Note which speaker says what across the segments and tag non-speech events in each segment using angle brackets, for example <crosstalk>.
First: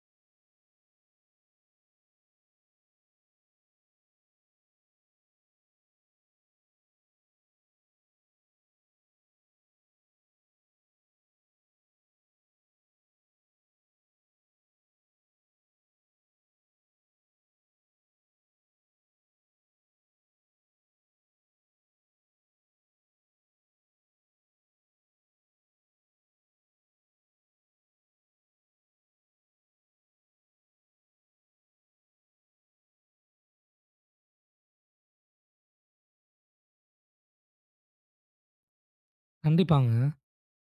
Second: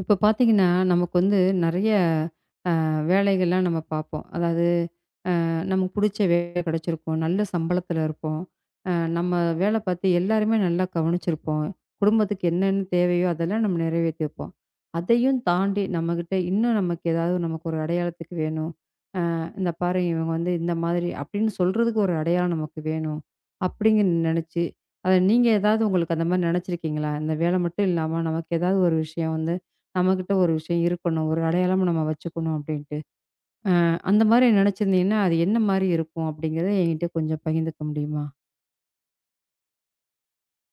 Speaker 1: இப்போ பார்த்தீங்கன்னா, நமக்கு வந்து நெறைய வேலைகள்லாம் நம்ம பார்ப்போம். அதாவது நமக்கு புடிச்ச வேலை கெடைச்சிருக்கும். நல்ல சம்பளத்தில இருப்போம். அ நம்ம வேல பார்த்து எல்லாருமே நல்லா கவனிச்சிருப்போம். குடும்பத்துக்கு என்னென்ன தேவையோ அதெல்லாம் நம்ம நிறைவேத்தியிருப்போம். அதையும் தாண்டி நம்மகிட்ட இன்னும் நமக்கு ஏதாவது ஒரு அடையாளத்துக்கு வேணும். இந்த பாரு இவங்க வந்து இந்த மாதிரி அப்படின்னு சொல்றதுக்கு ஒரு அடையாளம் நமக்கு வேணும். அப்படிங்கு நெனச்சு, அத நீங்க ஏதாவது உங்களுக்கு அந்த மாரி நெனச்சிருக்கீங்களா? இந்த வேலை மட்டும் இல்லாம நமக்கு ஏதாவது ஒரு விஷயம் வந்து நம்மகிட்ட ஒரு விஷயம் இருக்கணும். ஒரு அடையாளமா நம்ம வச்சுக்கணும் அப்படின்ட்டு. அ அந்த மாரி நெனச்சிருந்தீங்கன்னா, அது என்ன மாரி இருக்கும் அப்படிங்கிறத என்கிட்ட கொஞ்சம் பகிர்ந்துக்க முடியுமா?
Speaker 2: கண்டிப்பாங்க.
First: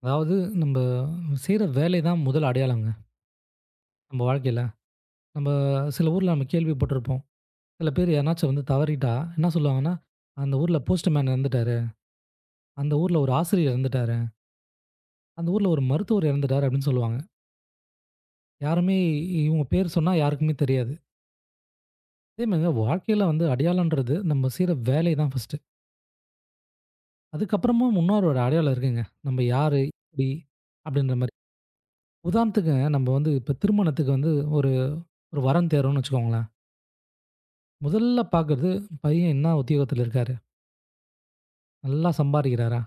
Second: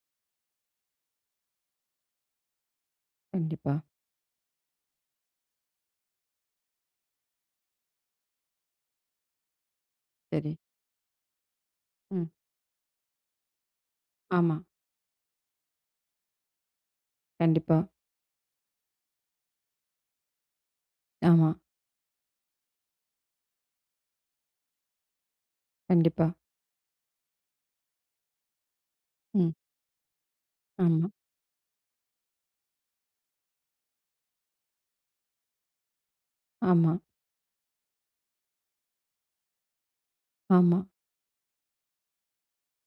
Speaker 2: அதாவது நம்ப செய்ற வேலை தான் முதல் அடையாளங்க,
Speaker 1: கண்டிப்பா.
Speaker 2: நம்ம வாழ்க்கையில. நம்ப சில ஊர்ல நம்ம கேள்விப்பட்டிருப்போம். சில பேர் யாருனாச்சும் வந்து தவறிட்டா என்ன சொல்லுவாங்கன்னா,
Speaker 1: சரி.
Speaker 2: "அந்த ஊர்ல போஸ்ட்மேன் இறந்துட்டாரு.
Speaker 1: ம்.
Speaker 2: அந்த ஊர்ல ஒரு ஆசிரியர் இறந்துட்டாரு.
Speaker 1: ஆமா.
Speaker 2: அந்த ஊர்ல ஒரு மருத்துவர் இறந்துட்டாரு" அப்படின்னு சொல்லுவாங்க.
Speaker 1: கண்டிப்பா.
Speaker 2: யாருமே இவங்க பேர் சொன்னா யாருக்குமே தெரியாது.
Speaker 1: ஆமா.
Speaker 2: அதே மாரிங்க வாழ்க்கையில வந்து அடையாளன்றது நம்ம செய்ற வேலை தான் ஃபர்ஸ்ட்டு.
Speaker 1: கண்டிப்பா.
Speaker 2: அதுக்கப்புறமும் ஒரு அடையாளம் இருக்குங்க. நம்ம
Speaker 1: ம்.
Speaker 2: யாரு, எப்படி
Speaker 1: ஆமா.
Speaker 2: அப்படின்ற மாரி. உதாரணத்துக்குங்க நம்ம வந்து இப்ப திருமணத்துக்கு வந்து ஒரு ஒரு வரன் தேடுறோம்னு வச்சுக்கோங்களேன்.
Speaker 1: ஆமா.
Speaker 2: முதல்ல பார்க்கறது, பையன் என்ன உத்தியோகத்துல இருக்காரு?
Speaker 1: ஆமா.
Speaker 2: நல்லா சம்பாரிக்கிறாரா?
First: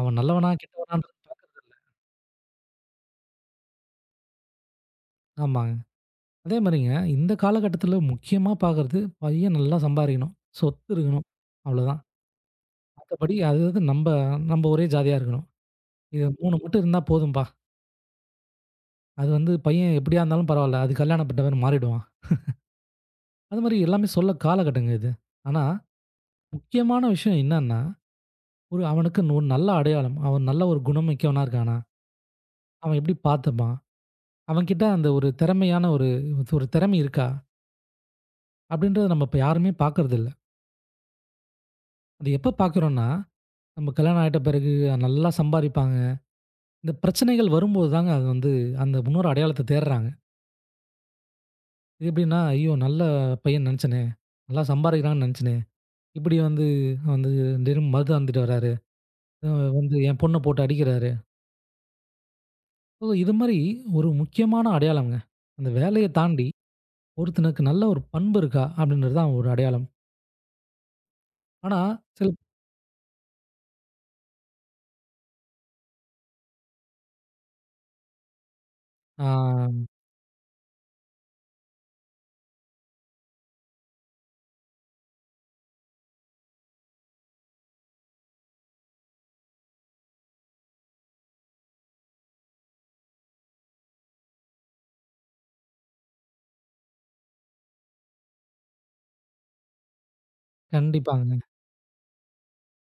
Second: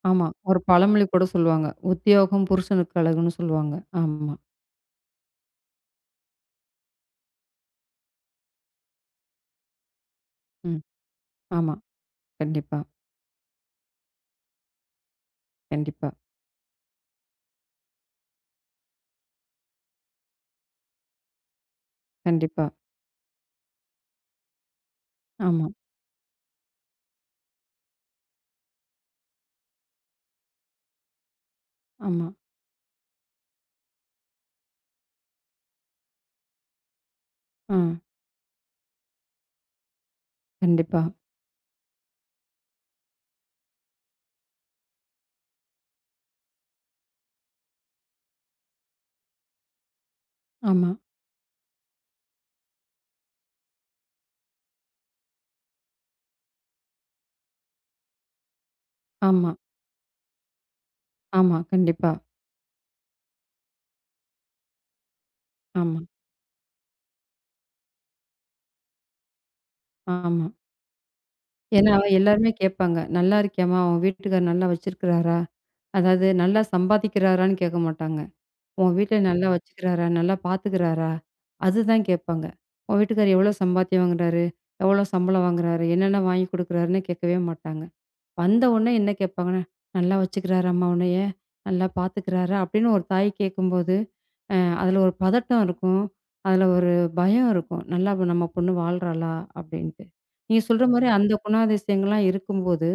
Speaker 2: அவன்
Speaker 1: ஆமா.
Speaker 2: நல்லவனா?
Speaker 1: ஒரு பழமொழி கூட
Speaker 2: கெட்டவனான்றது
Speaker 1: சொல்லுவாங்க. உத்தியோகம் புருஷனுக்கு அழகுன்னு சொல்லுவாங்க. ஆமா.
Speaker 2: பார்க்க ஆமாங்க. அதே மாரிங்க, இந்த காலகட்டத்துல முக்கியமா பார்க்கறது, பையன் நல்லா சம்பாரிக்கணும்.
Speaker 1: ம்.
Speaker 2: சொத்து இருக்கணும்.
Speaker 1: ஆமா.
Speaker 2: அவ்வளோதான்.
Speaker 1: கண்டிப்பா,
Speaker 2: மத்தபடி அது அது நம்ப நம்ப ஒரே ஜாதியா இருக்கணும்.
Speaker 1: கண்டிப்பா,
Speaker 2: இது 3 மட்டும் இருந்தா போதும்பா. அது வந்து பையன் எப்படியா இருந்தாலும் பரவால்ல. அது கல்யாணம் பண்றவன் மாறிடுவான்.
Speaker 1: கண்டிப்பா.
Speaker 2: அது மாரி எல்லாமே சொல்ல காலகட்டங்க இது. ஆனா,
Speaker 1: ஆமா,
Speaker 2: முக்கியமான விஷயம் என்னன்னா, ஒரு அவனுக்குன்னு ஒரு நல்ல அடையாளம். அவன் நல்ல ஒரு குணமிக்கவனா இருக்கானா?
Speaker 1: ஆமா.
Speaker 2: அவன் எப்படி பார்த்துப்பான்? அவன்கிட்ட அந்த ஒரு திறமையான ஒரு ஒரு திறமை இருக்கா?
Speaker 1: ஆ.
Speaker 2: அப்படின்றத நம்ம இப்ப யாருமே பார்க்கறதில்ல.
Speaker 1: கண்டிப்பா.
Speaker 2: அது எப்ப பார்க்குறோம்னா, நம்ம கல்யாணம் ஆயிட்ட பிறகு நல்லா சம்பாரிப்பாங்க. இந்த பிரச்சனைகள் வரும்போது தாங்க அது வந்து அந்த இன்னொரு அடையாளத்த தேடுறாங்க.
Speaker 1: ஆமா,
Speaker 2: இது எப்படின்னா, ஐயோ! நல்ல பையன் நெனச்சேனே! நல்லா சம்பாரிக்கிறான்னு நெனச்சேனே! இப்படி வந்து வந்து தினம் மது அருந்திட்டு வராரு. அ
Speaker 1: ஆமா,
Speaker 2: வந்து என் பொண்ண போட்டு அடிக்கிறாரு.
Speaker 1: ஆமா. கண்டிப்பா.
Speaker 2: ஸோ இது மாரி ஒரு முக்கியமான அடையாளம்ங்க. அந்த
Speaker 1: ஆமா,
Speaker 2: வேலைய தாண்டி ஒருத்தனுக்கு நல்ல ஒரு பண்பு இருக்கா? அப்படின்றது தான் ஒரு அடையாளம்.
Speaker 1: ஆமா.
Speaker 2: ஆனா
Speaker 1: ஏன்னா
Speaker 2: சில
Speaker 1: எல்லாருமே கேட்பாங்க. "நல்லா இருக்கியாம்மா? உன் வீட்டுக்காரர் நல்லா வச்சிருக்கிறாரா?" அதாவது நல்லா சம்பாதிக்கிறாரான்னு கேட்க மாட்டாங்க. "உன் வீட்ல நல்லா
Speaker 2: ஆ
Speaker 1: வச்சுக்கிறாரா? நல்லா பார்த்துக்கிறாரா?" அதுதான் கேட்பாங்க. "உன் வீட்டுக்காரர் எவ்வளோ சம்பாத்தியம் வாங்குறாரு? எவ்வளோ சம்பளம் வாங்குறாரு? என்னென்ன வாங்கி குடுக்குறாருன்னு?" கேட்கவே மாட்டாங்க. வந்த உடனே என்ன கேட்பாங்கன்னா, "நல்லா வச்சுக்கிறாரா அம்மா உன்னைய? நல்லா பார்த்துக்கிறாரா?" அப்படின்னு ஒரு தாய் கேட்கும்போது, அதில ஒரு பதட்டம் இருக்கும். அதில ஒரு பயம் இருக்கும். நல்லா இப்ப நம்ம பொண்ணு வாழ்றாளா? அப்படின்ட்டு. நீங்க சொல்ற மாரி ஆமா. அந்த
Speaker 2: கண்டிப்பாங்க.
Speaker 1: குணாதிசயங்கள்லாம் இருக்கும்போது,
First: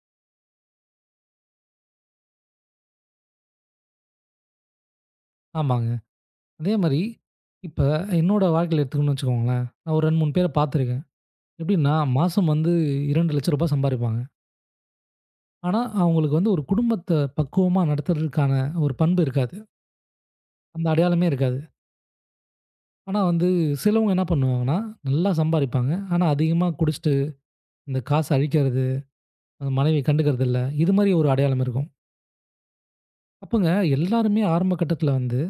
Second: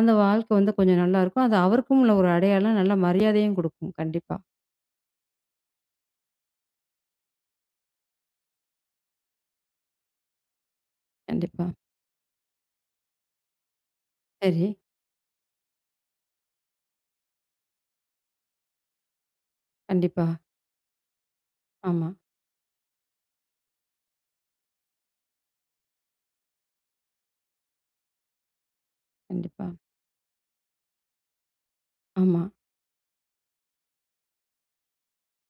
Speaker 1: அந்த வாழ்க்கை வந்து கொஞ்சம் நல்லாயிருக்கும். அது அவருக்கும் உள்ள ஒரு அடையாளம், நல்ல மரியாதையும் குடுக்கும். கண்டிப்பா,
Speaker 2: ஆமாங்க. அதே மாரி, இப்ப என்னோட வாழ்க்கையில எடுத்துக்கணும்னு வச்சுக்கோங்களேன். நான் ஒரு 2, 3 பேர பார்த்துருக்கேன்.
Speaker 1: கண்டிப்பா.
Speaker 2: எப்படின்னா, மாசம் வந்து ரூ. 2,00,000 சம்பாரிப்பாங்க.
Speaker 1: சரி.
Speaker 2: ஆனா, அவங்களுக்கு வந்து ஒரு குடும்பத்த பக்குவமா நடத்துறதுக்கான ஒரு பண்பு இருக்காது.
Speaker 1: கண்டிப்பா.
Speaker 2: அந்த அடையாளமே இருக்காது.
Speaker 1: ஆமா.
Speaker 2: ஆனா வந்து, சிலவங்க என்ன பண்ணுவாங்கன்னா, நல்லா சம்பாரிப்பாங்க. ஆனா, அதிகமா குடிச்சுட்டு, இந்த காச அழிக்கிறது,
Speaker 1: கண்டிப்பா.
Speaker 2: அந்த மனைவிய கண்டுக்கிறது இல்ல. இது மாரி ஒரு அடையாளம் இருக்கும்.
Speaker 1: ஆமா,
Speaker 2: அப்பங்க எல்லாருமே ஆரம்ப கட்டத்தில வந்து,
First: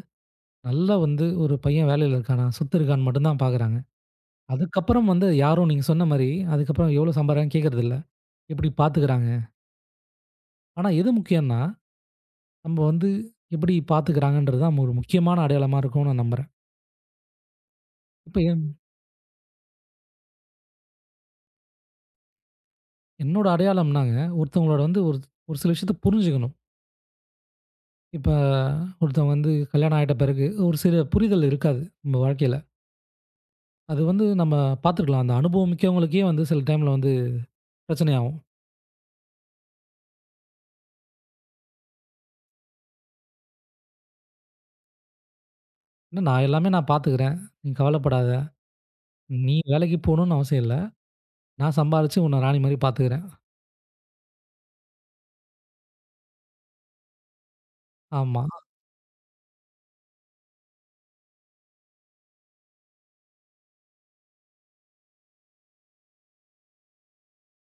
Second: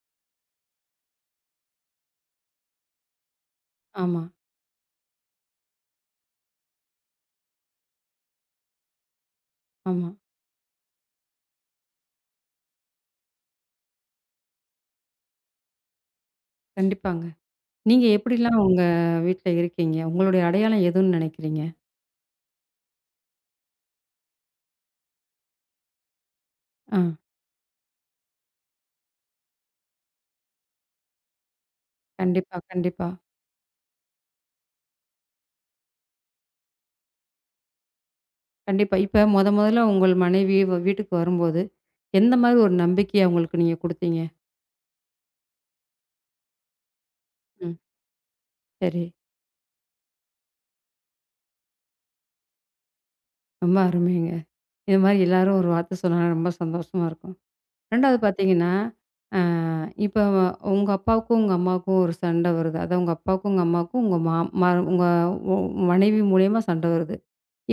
Speaker 2: நல்லா வந்து ஒரு பையன் வேலையில இருக்கானா, சொத்து இருக்கான்னு மட்டும் தான் பார்க்குறாங்க.
Speaker 1: ஆமா,
Speaker 2: அதுக்கப்புறம் வந்து யாரும் நீங்க சொன்ன மாரி, அதுக்கப்புறம் எவ்வளோ சம்பாரிக்கிறாங்கன்னு கேட்கறதில்ல. எப்படி பார்த்துக்கிறாங்க?
Speaker 1: ஆமா.
Speaker 2: ஆனா எது முக்கியம்ன்னா, நம்ம வந்து எப்படி பார்த்துக்கிறாங்கன்றது தான் ஒரு முக்கியமான அடையாளமா இருக்கும்னு நான் நம்புறேன்.
Speaker 1: கண்டிப்பாங்க. நீங்க
Speaker 2: இப்ப
Speaker 1: எப்படிலாம் உங்க வீட்ல இருக்கீங்க? உங்களுடைய அடையாளம் எதுன்னு நினைக்கிறீங்க?
Speaker 2: என்னோட அடையாளம்னாங்க, ஒருத்தவங்களோட வந்து ஒரு ஒரு சில விஷயத்த புரிஞ்சுக்கணும்.
Speaker 1: ஆ.
Speaker 2: இப்ப ஒருத்தவங்க வந்து கல்யாணம் ஆயிட்ட பிறகு ஒரு சில புரிதல் இருக்காது நம்ம வாழ்க்கையில.
Speaker 1: கண்டிப்பா, கண்டிப்பா.
Speaker 2: அது வந்து நம்ம பார்த்துக்கலாம். அந்த அனுபவம் மிக்கவங்களுக்கே வந்து சில டைம்ல வந்து பிரச்சனையாகும்.
Speaker 1: கண்டிப்பா. இப்ப மொதல்ல உங்கள் மனைவி வீட்டுக்கு வரும்போது, எந்த மாரி ஒரு நம்பிக்கைய அவங்களுக்கு நீங்க குடுத்தீங்க?
Speaker 2: என்ன நான் எல்லாமே நான் பார்த்துக்கிறேன். நீ
Speaker 1: ம்.
Speaker 2: கவலைப்படாத.
Speaker 1: சரி.
Speaker 2: நீ வேலைக்கு போணும்னு அவசியம் இல்ல. நான் சம்பாரிச்சு உன்ன ராணி மாரி பார்த்துக்கிறேன்.
Speaker 1: ரொம்ப அருமைங்க. இது மாரி எல்லாரும் ஒரு வார்த்த சொன்னாங்கன்னா ரொம்ப சந்தோஷமா இருக்கும். 2வது
Speaker 2: ஆமா.
Speaker 1: பாத்தீங்கன்னா, அ இப்ப உங்க அப்பாவுக்கும், உங்க அம்மாவுக்கும் ஒரு சண்டை வருது. அதான் உங்க அப்பாவுக்கும், உங்க அம்மாவுக்கும் உங்க மா ம உங்க உ மனைவி மூலியமா சண்டை வருது.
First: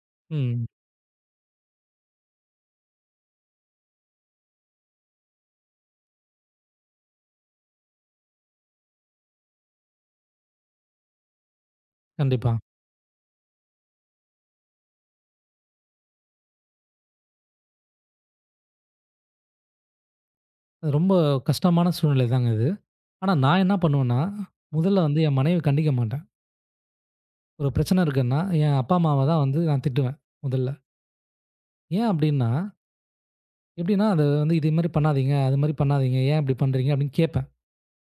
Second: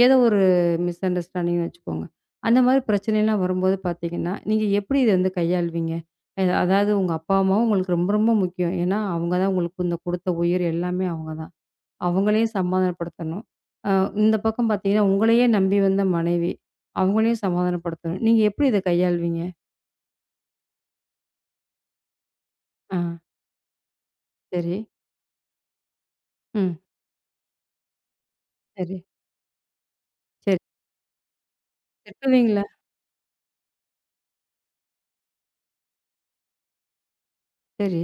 Speaker 1: ஏதோ ஒரு
Speaker 2: ம்.
Speaker 1: மிஸ் அண்டர்ஸ்டாண்டிங்னு வச்சுக்கோங்க. அந்த மாரி பிரச்சனைலாம் வரும்போது பார்த்தீங்கன்னா, நீங்க எப்படி இத வந்து கையாள்வீங்க? அதாவது உங்க அப்பா, அம்மாவும் உங்களுக்கு ரொம்ப ரொம்ப முக்கியம். ஏன்னா, அவங்க தான் உங்களுக்கு இந்த குடுத்த உயிர் எல்லாமே அவங்க தான்.
Speaker 2: கண்டிப்பா.
Speaker 1: அவங்களையும் சமாதானப்படுத்தணும். அ இந்த பக்கம் பார்த்தீங்கன்னா, உங்களையே நம்பி வந்த மனைவி, அவங்களையும் சமாதானப்படுத்தணும். நீங்க எப்படி இத கையாள்வீங்க?
Speaker 2: அது ரொம்ப கஷ்டமான சூழ்நிலை தாங்க இது.
Speaker 1: ஆ
Speaker 2: ஆனா நான் என்ன பண்ணுவேன்னா,
Speaker 1: சரி.
Speaker 2: முதல்ல வந்து என் மனைவிய கண்டிக்க மாட்டேன்.
Speaker 1: ம்.
Speaker 2: ஒரு பிரச்சனை இருக்குன்னா, என் அப்பா
Speaker 1: சரி,
Speaker 2: அம்மாவ தான் வந்து நான் திட்டுவேன்
Speaker 1: சரி.
Speaker 2: முதல்ல. ஏன் அப்டின்னா,
Speaker 1: திட்டுவீங்களா?
Speaker 2: எப்டின்னா அது வந்து "இது மாரி பண்ணாதீங்க, அது மாரி பண்ணாதீங்க. ஏன் இப்டி பண்றீங்க?" அப்டின்னு கேட்பேன்.
Speaker 1: சரி.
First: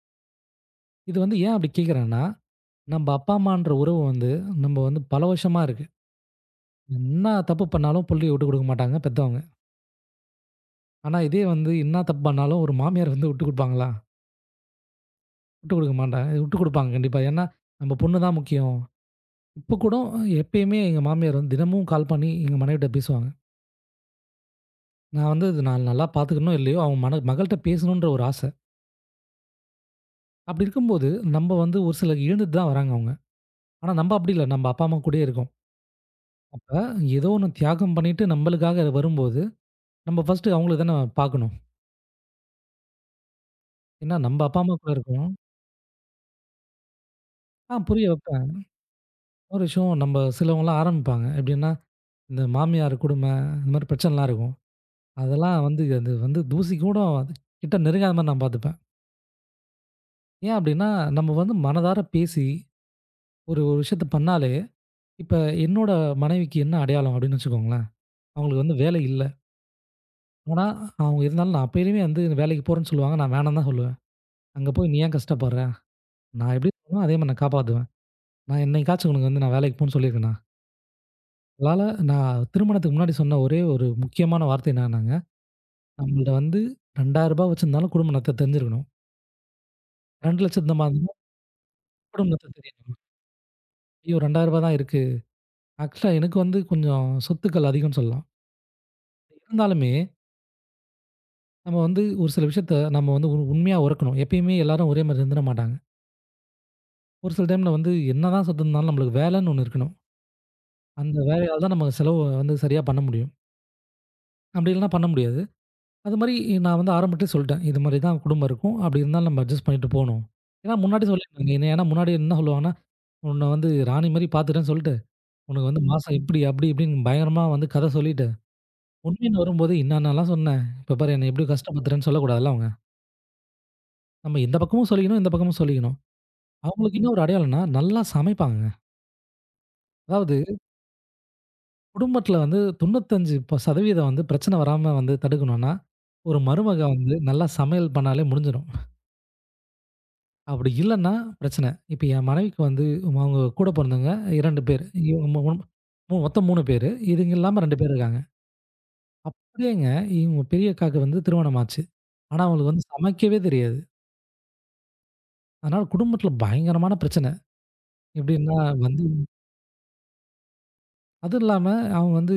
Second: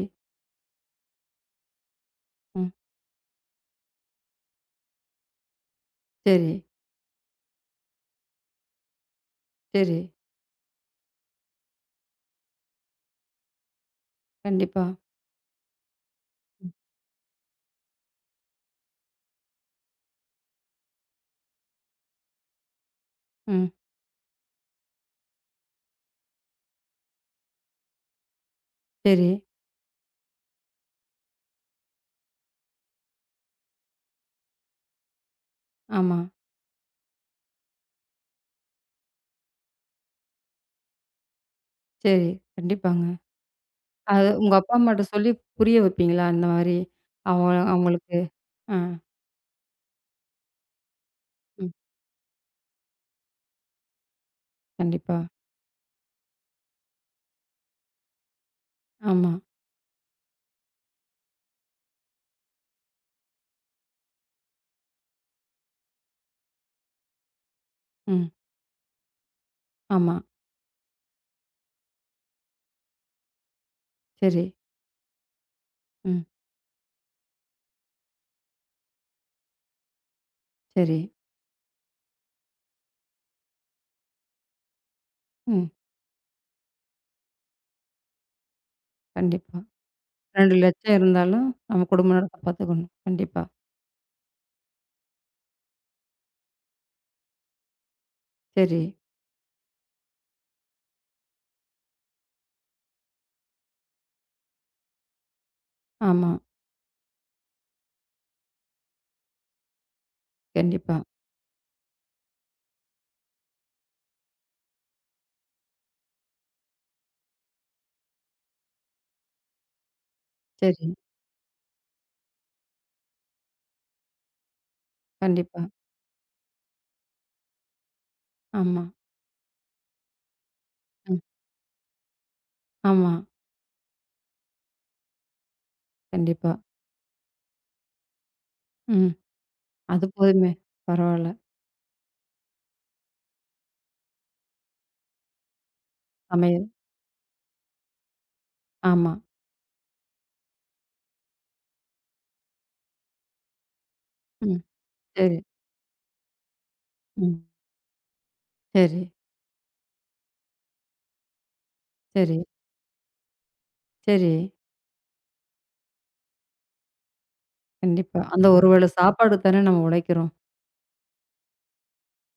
Speaker 2: இது வந்து ஏன் அப்டி கேட்குறேன்னா,
Speaker 1: ம்.
Speaker 2: நம்ப அப்பா அம்மான்ற உறவு வந்து நம்ம வந்து பல வருஷமா இருக்கு.
Speaker 1: சரி,
Speaker 2: என்னா தப்பு பண்ணாலும் புள்ளைய விட்டு குடுக்க மாட்டாங்க பெத்தவங்க.
Speaker 1: சரி.
Speaker 2: ஆனா இதே வந்து என்னா தப்பு பண்ணாலும் ஒரு மாமியார் வந்து விட்டு குடுப்பாங்களா?
Speaker 1: கண்டிப்பா.
Speaker 2: விட்டு குடுக்க மாட்டாங்க. விட்டு குடுப்பாங்க கண்டிப்பா. ஏன்னா, நம்ம பொண்ணு தான் முக்கியம். இப்ப கூட எப்பயுமே எங்க மாமியார் வந்து தினமும் கால் பண்ணி எங்க மனைவிட்ட பேசுவாங்க.
Speaker 1: ம்.
Speaker 2: நான் வந்து இது நான் நல்லா பார்த்துக்கணும் இல்லையோ, அவங்க மன மகள்ட்ட பேசணுன்ற ஒரு ஆசை.
Speaker 1: சரி.
Speaker 2: அப்படி இருக்கும்போது, நம்ம வந்து ஒரு சில இழந்துட்டு தான் வராங்க அவங்க. ஆனா நம்ம அப்படி இல்ல. நம்ம அப்பா, அம்மா கூடயே இருக்கோம்.
Speaker 1: ஆமா.
Speaker 2: அப்ப ஏதோ ஒண்ணு தியாகம் பண்ணிட்டு நம்மளுக்காக வரும்போது, நம்ம ஃபர்ஸ்ட்டு அவங்கள தானே பார்க்கணும்.
Speaker 1: சரி. கண்டிப்பாங்க.
Speaker 2: ஏன்னா
Speaker 1: அது
Speaker 2: நம்ம
Speaker 1: உங்க
Speaker 2: அப்பா,
Speaker 1: அப்பா,
Speaker 2: அம்மா கூட
Speaker 1: அம்மாட்ட
Speaker 2: இருக்கோம்.
Speaker 1: சொல்லி புரிய வைப்பீங்களா? அந்த மாரி அவ
Speaker 2: ஆ புரிய
Speaker 1: அவங்களுக்கு
Speaker 2: வைப்பேன்.
Speaker 1: ஆ,
Speaker 2: ஒரு விஷயம் நம்ம சிலவங்கலாம் ஆரம்பிப்பாங்க.
Speaker 1: ம்.
Speaker 2: எப்படின்னா, இந்த மாமியார் கொடுமை, இந்த மாரி பிரச்சனைலாம் இருக்கும்.
Speaker 1: கண்டிப்பா.
Speaker 2: அதெல்லாம் வந்து அது வந்து தூசி கூட கிட்ட நெருங்காத மாரி நான் பார்த்துப்பேன்.
Speaker 1: ஆமா.
Speaker 2: ஏன் அப்டின்னா, நம்ம வந்து மனதார பேசி ஒரு ஒரு விஷயத்த பண்ணாலே, இப்ப என்னோட மனைவிக்கு என்ன அடையாளம் அப்டின்னு வச்சுக்கோங்களேன்.
Speaker 1: ம்.
Speaker 2: அவங்களுக்கு வந்து வேலை இல்ல.
Speaker 1: ஆமா.
Speaker 2: ஆனா, அவங்க இருந்தாலும் நான் அப்பயுமே வந்து வேலைக்கு போறேன்னு சொல்லுவாங்க. நான் வேணான்னு தான் சொல்லுவேன்.
Speaker 1: சரி.
Speaker 2: அங்க போய் நீ ஏன் கஷ்டப்படுற?
Speaker 1: ம்.
Speaker 2: நான் எப்படி சொன்னேனோ அதே மாரி நான் காப்பாத்துவேன். நான் என்னைக்காச்சும் உனக்கு வந்து நான் வேலைக்கு போன்னு சொல்லியிருக்கேனா?
Speaker 1: சரி.
Speaker 2: அதனால நான் திருமணத்துக்கு முன்னாடி சொன்ன ஒரே ஒரு முக்கியமான வார்த்தை என்னன்னாங்க,
Speaker 1: ம்.
Speaker 2: நம்மள்ட்ட வந்து ரூ. 2000 வச்சிருந்தாலும் குடும்ப நடத்த தெரிஞ்சிருக்கணும்.
Speaker 1: கண்டிப்பா.
Speaker 2: 2,00,000 நம்ம
Speaker 1: 2,00,000 இருந்தாலும் நம்ம குடும்ப
Speaker 2: குடும்ப
Speaker 1: நடத்த
Speaker 2: நடத்த
Speaker 1: பார்த்துக்கணும்.
Speaker 2: தெரியணும்.
Speaker 1: கண்டிப்பா.
Speaker 2: ஐயோ! ரூ. 2000 தான் இருக்கு. ஆக்சுவலா எனக்கு வந்து கொஞ்சம் சொத்துக்கள் அதிகம்னு சொல்லலாம்.
Speaker 1: சரி.
Speaker 2: இருந்தாலுமே நம்ம வந்து ஒரு சில விஷயத்த நம்ம வந்து உண்மையா உறக்கணும். எப்பயுமே எல்லாரும் ஒரே மாரி இருந்துட மாட்டாங்க.
Speaker 1: ஆமா.
Speaker 2: ஒரு சில டைம்ல வந்து என்னதான் சொத்து இருந்தாலும் நம்மளுக்கு வேலைன்னு ஒண்ணு இருக்கணும்.
Speaker 1: கண்டிப்பா.
Speaker 2: அந்த வேலையால தான் நம்ம செலவு வந்து சரியா பண்ண முடியும். அப்படி இல்லைன்னா பண்ண முடியாது. அது மாரி நான் வந்து ஆரம்பத்திலே சொல்லிட்டேன். இது மாரி தான் குடும்பம் இருக்கும். அப்படி இருந்தாலும் நம்ம அட்ஜஸ்ட் பண்ணிட்டு போணும். ஏன்னா
Speaker 1: சரி.
Speaker 2: முன்னாடி சொல்லியிருந்தாங்க. என்ன ஏன்னா முன்னாடி என்ன சொல்லுவாங்கன்னா, உன்னை வந்து ராணி மாரி பார்த்துட்டேன்னு சொல்லிட்டு,
Speaker 1: கண்டிப்பா.
Speaker 2: உனக்கு வந்து மாசம் இப்படி அப்படி இப்படின்னு பயங்கரமா வந்து கதை சொல்லிட்டு,
Speaker 1: ஆமா.
Speaker 2: உண்மைன்னு வரும்போது, "இன்னான்னலாம் சொன்னேன். இப்ப பாரு
Speaker 1: ம்.
Speaker 2: என்னை எப்படி கஷ்டப்படுத்துறேன்னு" சொல்லக்கூடாதுல்ல அவங்க.
Speaker 1: ஆமா.
Speaker 2: நம்ம இந்த பக்கமும் சொல்லிக்கணும், இந்த பக்கமும் சொல்லிக்கணும்.
Speaker 1: கண்டிப்பா.
Speaker 2: அவங்களுக்கு இன்னும் ஒரு அடையாளம்னா, நல்லா சமைப்பாங்கங்க.
Speaker 1: ம். அது
Speaker 2: அதாவது
Speaker 1: போதுமே. பரவால்ல.
Speaker 2: குடும்பத்தில வந்து 95% வந்து பிரச்சனை வராம வந்து தடுக்கணும்னா, ஒரு
Speaker 1: சமையல்.
Speaker 2: மருமக வந்து நல்லா சமையல் பண்ணாலே முடிஞ்சிடும்.
Speaker 1: ஆமா.
Speaker 2: அப்படி இல்லன்னா பிரச்சனை. இப்ப என் மனைவிக்கு வந்து அவங்க கூட பொறந்தவங்க
Speaker 1: ம்.
Speaker 2: 2 பேர். இவங்க
Speaker 1: சரி.
Speaker 2: மு மு மொத்தம் 3 பேரு. இதுங்க
Speaker 1: ம்.
Speaker 2: இல்லாம 2 பேர் இருக்காங்க.
Speaker 1: சரி.
Speaker 2: அப்படியேங்க இவங்க பெரிய அக்காவுக்கு வந்து திருமணம் ஆச்சு.
Speaker 1: சரி.
Speaker 2: ஆனா அவங்களுக்கு வந்து சமைக்கவே தெரியாது.
Speaker 1: சரி.
Speaker 2: அதனால குடும்பத்தில பயங்கரமான பிரச்சனை.
Speaker 1: கண்டிப்பா. அந்த
Speaker 2: எப்படின்னா
Speaker 1: ஒரு வேள
Speaker 2: வந்து
Speaker 1: சாப்பாடுக்கு தானே நம்ம உழைக்கிறோம்.
Speaker 2: அதுவும் இல்லாம அவங்க வந்து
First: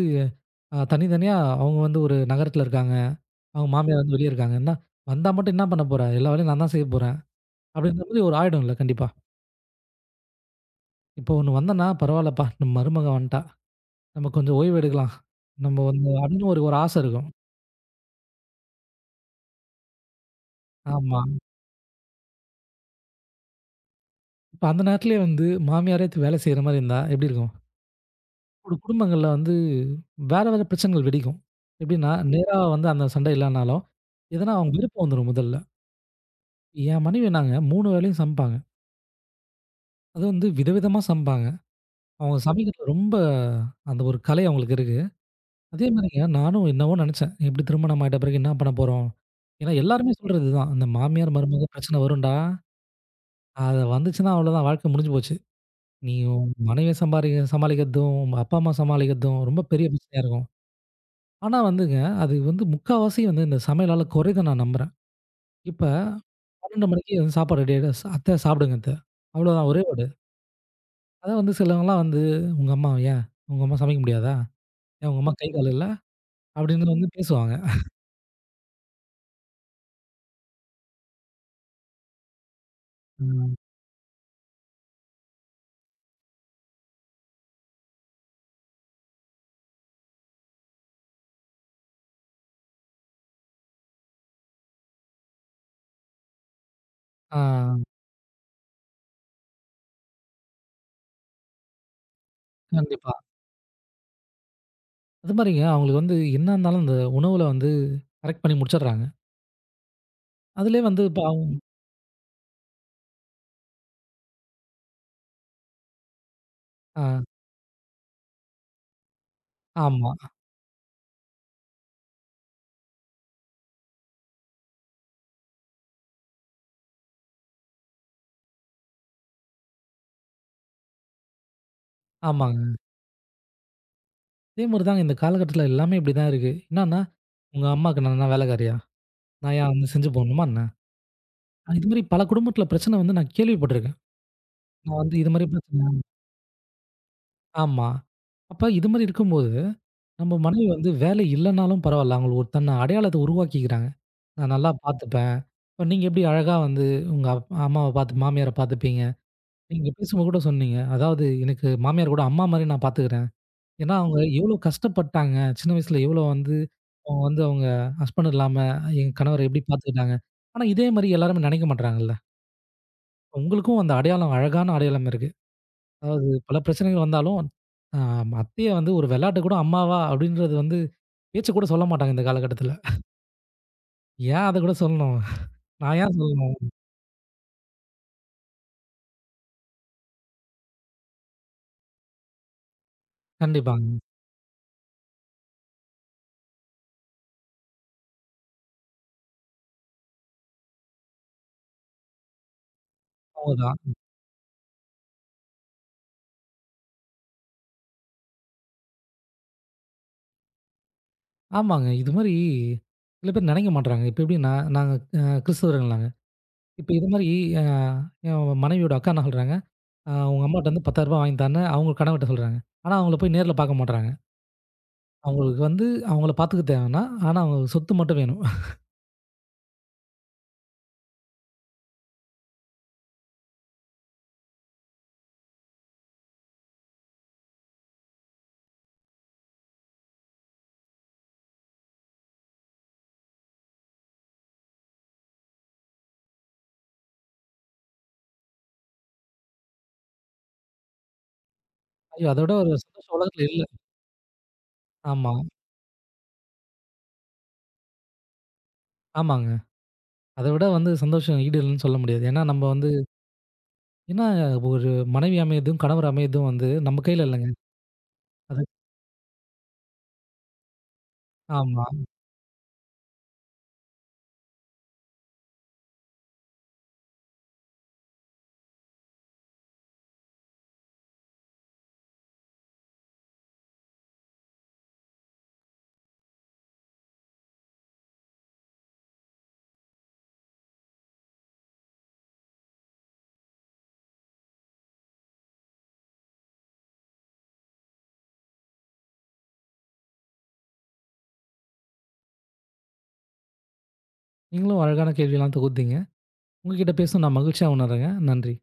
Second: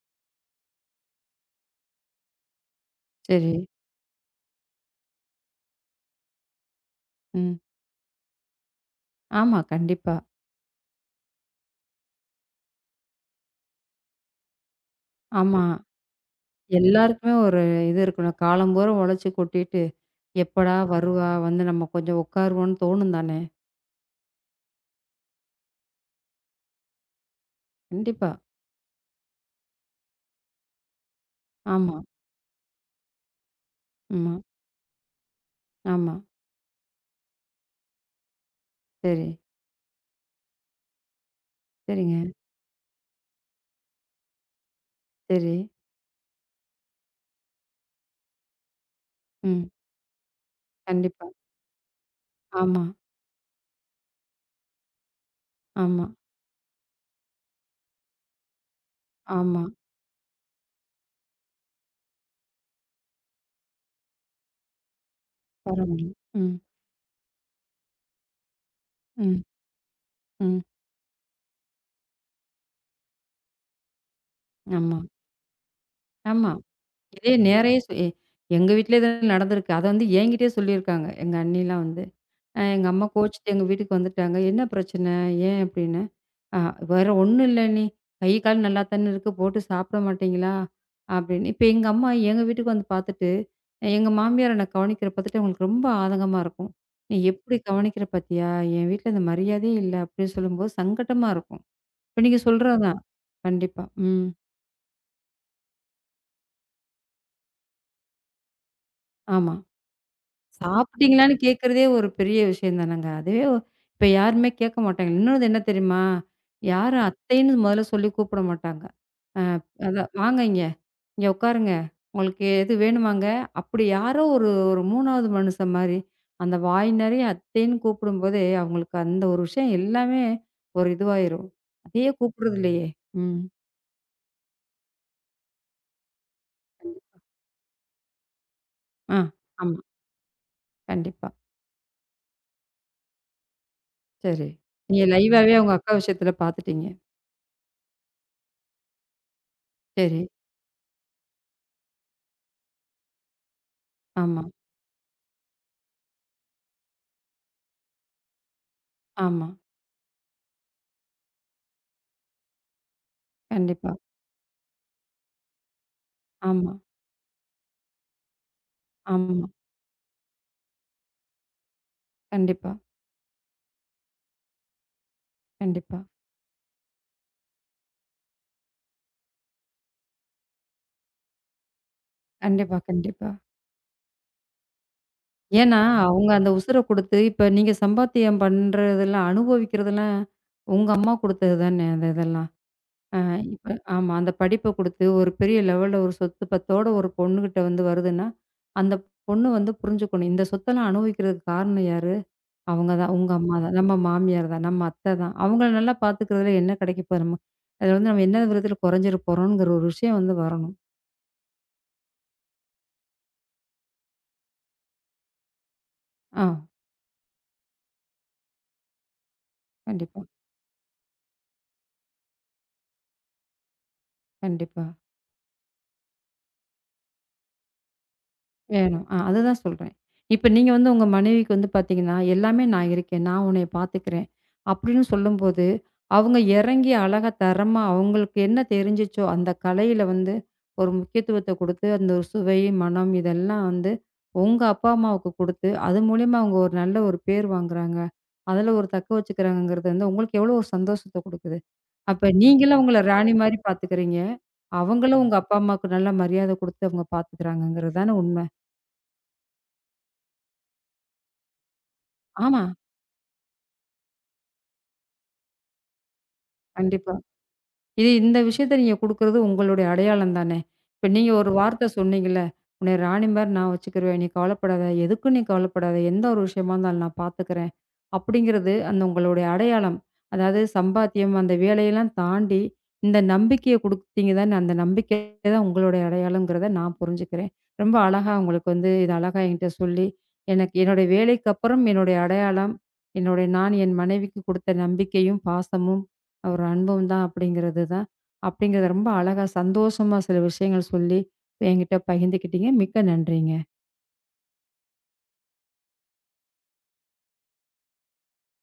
Speaker 2: தனித்தனியா அவங்க வந்து ஒரு நகரத்தில இருக்காங்க.
Speaker 1: சரி.
Speaker 2: அவங்க மாமியார் வந்து வெளிய இருக்காங்கன்னா, வந்தா மட்டும் என்ன பண்ண போற? எல்லா வேலையும் நான் தான் செய்ய போறேன்.
Speaker 1: ம்.
Speaker 2: அப்படின்ற மாதிரி ஒரு ஆயிடும்ல கண்டிப்பா.
Speaker 1: ஆமா, கண்டிப்பா.
Speaker 2: இப்போ ஒண்ணு வந்தன்னா, பரவால்லப்பா நம்ம மருமக வந்துட்டா. நம்ம கொஞ்சம் ஓய்வு எடுக்கலாம்.
Speaker 1: ஆமா.
Speaker 2: நம்ம வந்து அப்படின்னு ஒரு ஒரு ஆசை இருக்கும்.
Speaker 1: எல்லாருக்குமே ஒரு இது இருக்கணும். காலம்போறும் உழைச்சு கொட்டிட்டு, எப்படா
Speaker 2: ஆமா.
Speaker 1: வருவா? வந்து நம்ம கொஞ்சம் உட்காருவோம்ன்னு தோணும் தானே!
Speaker 2: இப்ப அந்த நேரத்திலேயே வந்து மாமியாரே வேலை செய்ற மாரி இருந்தா எப்படி இருக்கும்?
Speaker 1: கண்டிப்பா.
Speaker 2: ஒரு குடும்பங்கள்ல வந்து வேற வேற பிரச்சனைகள் வெடிக்கும்.
Speaker 1: ஆமா,
Speaker 2: எப்படின்னா, நேரா வந்து அந்த சண்டை இல்லனாலும்,
Speaker 1: ஆமா,
Speaker 2: எதனா அவங்க விருப்பம் வந்துரும் முதல்ல.
Speaker 1: ஆமா.
Speaker 2: என் மனைவி நாங்க 3 வேளையும் சமைப்பாங்க.
Speaker 1: சரி,
Speaker 2: அதுவும் வந்து விதவிதமா சமைப்பாங்க.
Speaker 1: சரிங்க.
Speaker 2: அவங்க சமைக்கிறதுல ரொம்ப அந்த ஒரு கலை அவங்களுக்கு இருக்கு.
Speaker 1: சரி.
Speaker 2: அதே மாரிங்க நானும் என்னவோ நெனச்சேன். இப்டி திருமணம் ஆயிட்ட பிறகு என்ன பண்ண போறோம்?
Speaker 1: ம்.
Speaker 2: ஏன்னா எல்லாருமே சொல்றது இதுதான். இந்த
Speaker 1: கண்டிப்பா.
Speaker 2: மாமியார், மருமக பிரச்சனை வரும்டா.
Speaker 1: ஆமா,
Speaker 2: அது வந்துச்சுன்னா அவ்வளோதான் வாழ்க்கை முடிஞ்சு போச்சு.
Speaker 1: ஆமா,
Speaker 2: நீ உன் மனைவிய சமாளிக்கிறதும், உங்க அப்பா, அம்மா சமாளிக்கிறதும் ரொம்ப
Speaker 1: ஆமா.
Speaker 2: பெரிய பிரச்சனையா இருக்கும். ஆனா வந்துங்க, அது வந்து முக்காவாசி வந்து இந்த சமையலால குறையுதுன்னு நான் நம்புறேன். இப்ப
Speaker 1: பரவால்ல. ம்,
Speaker 2: 12 மணிக்கு வந்து சாப்பாடு ரெடி ஆயிடும். "அத்தை சாப்பிடுங்க அத்தை."
Speaker 1: ம்,
Speaker 2: அவ்வளோதான் ஒரே வேர்டு.
Speaker 1: ம்.
Speaker 2: அதான் வந்து சிலவங்கலாம் வந்து, "உங்க அம்மா ஏன்? உங்க அம்மா சமைக்க முடியாதா?
Speaker 1: ஆமா,
Speaker 2: ஏன் உங்க அம்மா கை, கால் இல்ல?"
Speaker 1: ஆமா.
Speaker 2: அப்டின்னு வந்து
Speaker 1: இதே
Speaker 2: பேசுவாங்க.
Speaker 1: நேரயே சொ எ எங்க வீட்லயே இது நடந்திருக்கு. அத வந்து என்கிட்டயே சொல்லியிருக்காங்க. எங்க அண்ணிலாம் வந்து. எங்க அம்மா கோவிச்சுட்டு
Speaker 2: ம்.
Speaker 1: எங்க வீட்டுக்கு வந்துட்டாங்க. "என்ன பிரச்சனை? ஏன்?" அப்படின்னு. ஆ வேற ஒண்ணும் இல்ல நீ. கை, கால் நல்லா தானே இருக்கு. போட்டு சாப்பிட மாட்டீங்களா? அப்படின்னு. இப்ப எங்க அம்மா எங்க வீட்டுக்கு வந்து பார்த்துட்டு, எங்க மாமியார நான் கவனிக்கிற பார்த்துட்டு அவங்களுக்கு ரொம்ப ஆதங்கமா இருக்கும். நீ
Speaker 2: ஆ.
Speaker 1: எப்படி கவனிக்கிற பார்த்தியா? என் வீட்ல இந்த மரியாதையே இல்ல. அப்படின்னு சொல்லும்போது சங்கட்டமா இருக்கும். இப்ப நீங்க சொல்றது தான்.
Speaker 2: கண்டிப்பா.
Speaker 1: கண்டிப்பா. ம்.
Speaker 2: அது மாரிங்க அவங்களுக்கு வந்து என்ன இருந்தாலும் அந்த உணவுல வந்து கரெக்ட் பண்ணி முடிச்சிடுறாங்க.
Speaker 1: ஆமா.
Speaker 2: அதிலயே வந்து இப்ப
Speaker 1: சாப்பிட்டீங்களான்னு
Speaker 2: அவங்க
Speaker 1: கேட்கிறதே ஒரு பெரிய விஷயம் தானங்க. அதுவே இப்ப யாருமே கேட்க மாட்டாங்க. இன்னொன்னு என்ன தெரியுமா?
Speaker 2: ஆ
Speaker 1: யாரும் அத்தைன்னு முதல்ல சொல்லி கூப்பிட மாட்டாங்க. அ அதான்
Speaker 2: ஆமா,
Speaker 1: வாங்க இங்க. இங்க உட்காருங்க. உங்களுக்கு எது வேணுமாங்க? அப்படி யாரோ ஒரு ஒரு 3வது மனுஷன் மாரி. அந்த வாய் நெறைய அத்தைன்னு கூப்பிடும்போதே, அவங்களுக்கு அந்த ஒரு விஷயம் எல்லாமே ஒரு இதுவாயிரும். அதையே ம்.
Speaker 2: ஆமாங்க.
Speaker 1: கூப்பிடுறதில்லையே! ம்.
Speaker 2: அதே மாரி தாங்க இந்த காலகட்டத்தில எல்லாமே இப்படிதான் இருக்கு. என்னன்னா,
Speaker 1: கண்டிப்
Speaker 2: உங்க அம்மாக்கு நான் என்ன வேலைக்காரியா?
Speaker 1: ஆ.
Speaker 2: நான் ஏன்
Speaker 1: ஆமா.
Speaker 2: வந்து செஞ்சு போடணுமா என்ன?
Speaker 1: கண்டிப்பா.
Speaker 2: இது மாரி பல குடும்பத்தில பிரச்சனை வந்து நான் கேள்விப்பட்டுருக்கேன்.
Speaker 1: சரி.
Speaker 2: நான்
Speaker 1: நீங்க ம்.
Speaker 2: வந்து இது மாரி
Speaker 1: லைவாவே உங்க அக்கா
Speaker 2: பிரச்சனை
Speaker 1: விஷயத்துல பார்த்துட்டீங்க.
Speaker 2: ஆமா. அப்ப இது மாரி இருக்கும்போது,
Speaker 1: சரி.
Speaker 2: நம்ம மனைவி வந்து வேலை இல்லன்னாலும் பரவால்ல. அவங்களுக்கு ஒரு தன்ன அடையாளத்த உருவாக்கிக்கிறாங்க.
Speaker 1: ஆமா,
Speaker 2: நான் நல்லா பார்த்துப்பேன். இப்ப நீங்க எப்படி அழகா வந்து உங்க அம்மாவ பார்த்து மாமியார பார்த்துப்பீங்க.
Speaker 1: ஆமா.
Speaker 2: நீங்க பேசும்போது கூட சொன்னீங்க. அதாவது எனக்கு மாமியார் கூட அம்மா மாரி நான் பார்த்துக்கிறேன்.
Speaker 1: கண்டிப்பா.
Speaker 2: ஏன்னா, அவங்க எவ்வளோ கஷ்டப்பட்டாங்க. சின்ன வயசுல எவ்வளோ வந்து
Speaker 1: ஆமா,
Speaker 2: அவங்க ஹஸ்பண்ட் இல்லாம எங்க கணவர
Speaker 1: ஆமா.
Speaker 2: எப்படி பார்த்துக்கிட்டாங்க. ஆனா, இதே மாரி எல்லாருமே நெனைக்க மாட்றாங்கல்ல.
Speaker 1: கண்டிப்பா,
Speaker 2: உங்களுக்கும் அந்த அடையாளம் அழகான அடையாளம் இருக்கு.
Speaker 1: கண்டிப்பா,
Speaker 2: அதாவது பல பிரச்சனைகள் வந்தாலும், அ அத்தைய வந்து ஒரு வெளாட்டுக்கு கூட அம்மாவா அப்படின்றது வந்து பேச்சு கூட சொல்ல மாட்டாங்க இந்த காலகட்டத்தில.
Speaker 1: கண்டிப்பா, கண்டிப்பா.
Speaker 2: ஏன் அத கூட சொல்லணும்?
Speaker 1: ஏன்னா,
Speaker 2: நான் ஏன்
Speaker 1: அவங்க அந்த
Speaker 2: சொல்லணும்?
Speaker 1: உசுர குடுத்து, இப்ப நீங்க சம்பாத்தியம் பண்றதெல்லாம், அனுபவிக்கிறதெல்லாம் உங்க அம்மா குடுத்தது தானே அந்த இதெல்லாம். அ இப்ப
Speaker 2: கண்டிப்பாங்க.
Speaker 1: ஆமா. அந்த படிப்ப குடுத்து, ஒரு பெரிய லெவல்ல ஒரு சொத்து பத்தோட ஒரு பொண்ணுகிட்ட வந்து வருதுன்னா, அந்த பொண்ணு வந்து புரிஞ்சுக்கணும். இந்த சொத்தெல்லாம் அனுபவிக்கிறதுக்கு காரணம் யாரு? அவங்க தான். உங்க அம்மா தான்.
Speaker 2: உண்மதான்.
Speaker 1: நம்ம மாமியார் தான். நம்ம அத்தை தான். அவங்கள நல்லா பாத்துக்கிறதுல என்ன கிடைக்க போது நமக்கு? அதுல வந்து நம்ம என்ன விதத்துல குறைஞ்சிற போறோம்ங்கிற ஒரு விஷயம் வந்து வரணும்.
Speaker 2: ஆமாங்க. இது மாரி சில பேர் நெனைக்க மாட்றாங்க. இப்ப எப்படின்னா, நாங்க கிறிஸ்தவருங்களாங்க.
Speaker 1: ஆ.
Speaker 2: இப்ப இது மாரி அ என் மனைவியோட அக்கா என்ன சொல்றாங்க,
Speaker 1: கண்டிப்பா,
Speaker 2: உங்க அம்மாட்ட வந்து ரூ. 10,000 வாங்கி தான்னு அவங்க கணவர்ட்ட சொல்றாங்க. ஆனா அவங்கள போய் நேர்ல பார்க்க மாட்றாங்க.
Speaker 1: கண்டிப்பா.
Speaker 2: அவங்களுக்கு வந்து அவங்கள பார்த்துக்க தேவலாம். ஆனா அவங்களுக்கு சொத்து மட்டும் வேணும். <laughs>
Speaker 1: வேணும். ஆ அதுதான் சொல்றேன். இப்ப நீங்க வந்து உங்க மனைவிக்கு வந்து பார்த்தீங்கன்னா, எல்லாமே நான் இருக்கேன். நான் உன்னைய பார்த்துக்கிறேன். அப்படின்னு சொல்லும்போது, அவங்க இறங்கி அழகா தரமா அவங்களுக்கு என்ன தெரிஞ்சுச்சோ, அந்த கலையில வந்து ஒரு முக்கியத்துவத்த குடுத்து, அந்த ஒரு சுவை, மனம் இதெல்லாம் வந்து உங்க அப்பா, அம்மாவுக்கு குடுத்து, அது மூலியமா அவங்க ஒரு நல்ல ஒரு பேர் வாங்குறாங்க. அதுல ஒரு தக்க வச்சுக்கிறாங்கங்கிறது வந்து உங்களுக்கு எவ்வளோ ஒரு சந்தோஷத்த குடுக்குது. அப்ப
Speaker 2: ஐயோ! அத விட ஒரு
Speaker 1: நீங்களும் அவங்கள
Speaker 2: சந்தோஷம்
Speaker 1: ராணி
Speaker 2: உலகத்துல
Speaker 1: மாரி
Speaker 2: இல்ல.
Speaker 1: பார்த்துக்கிறீங்க. அவங்களும்
Speaker 2: ஆமா.
Speaker 1: உங்க அப்பா, அம்மாவுக்கு நல்ல மரியாதை குடுத்து அவங்க பார்த்துக்கிறாங்கங்கிறது தானே உண்மை.
Speaker 2: ஆமாங்க. அத விட வந்து சந்தோஷம் ஈடு இல்லன்னு சொல்ல முடியாது. ஏன்னா
Speaker 1: ஆமா,
Speaker 2: நம்ம வந்து ஏன்னா ஒரு மனைவி அமையதும், கணவர் அமையதும் வந்து நம்ம
Speaker 1: கண்டிப்பா.
Speaker 2: கையில இல்லங்க.
Speaker 1: இது இந்த
Speaker 2: அது
Speaker 1: விஷயத்த நீங்க குடுக்குறது உங்களுடைய அடையாளம் தானே! இப்ப நீங்க ஒரு வார்த்தை
Speaker 2: ஆமா.
Speaker 1: சொன்னீங்கல்ல, "உன்னைய ராணி மாரி நான் வச்சுக்கிருவேன். நீ கவலைப்படாத. எதுக்கும் நீ கவலைப்படாத. எந்த ஒரு விஷயமா இருந்தாலும் நான் பார்த்துக்கிறேன்." அப்படிங்கிறது அந்த உங்களுடைய அடையாளம். அதாவது சம்பாத்தியம், அந்த வேலையெல்லாம் தாண்டி இந்த நம்பிக்கைய குடுத்தீங்க தானே, அந்த நம்பிக்கை தான் உங்களுடைய அடையாளம்ங்கிறத நான் புரிஞ்சுக்கிறேன். ரொம்ப அழகா உங்களுக்கு வந்து இத அழகா என்கிட்ட சொல்லி, எனக்கு என்னுடைய வேலைக்கு அப்புறம் என்னுடைய அடையாளம், என்னுடைய நான் என் மனைவிக்கு குடுத்த நம்பிக்கையும், பாசமும் ஒரு அனுபவம் தான் அப்படிங்கிறது தான். அப்படிங்கிறத ரொம்ப அழகா சந்தோஷமா சில விஷயங்கள் சொல்லி என்கிட்ட பகிர்ந்துக்கிட்டீங்க. மிக்க நன்றிங்க.
Speaker 2: நீங்களும் அழகான கேள்விலாம் தொகுத்தீங்க. உங்ககிட்ட பேசுனது நான் மகிழ்ச்சியா உணர்றேங்க. நன்றி.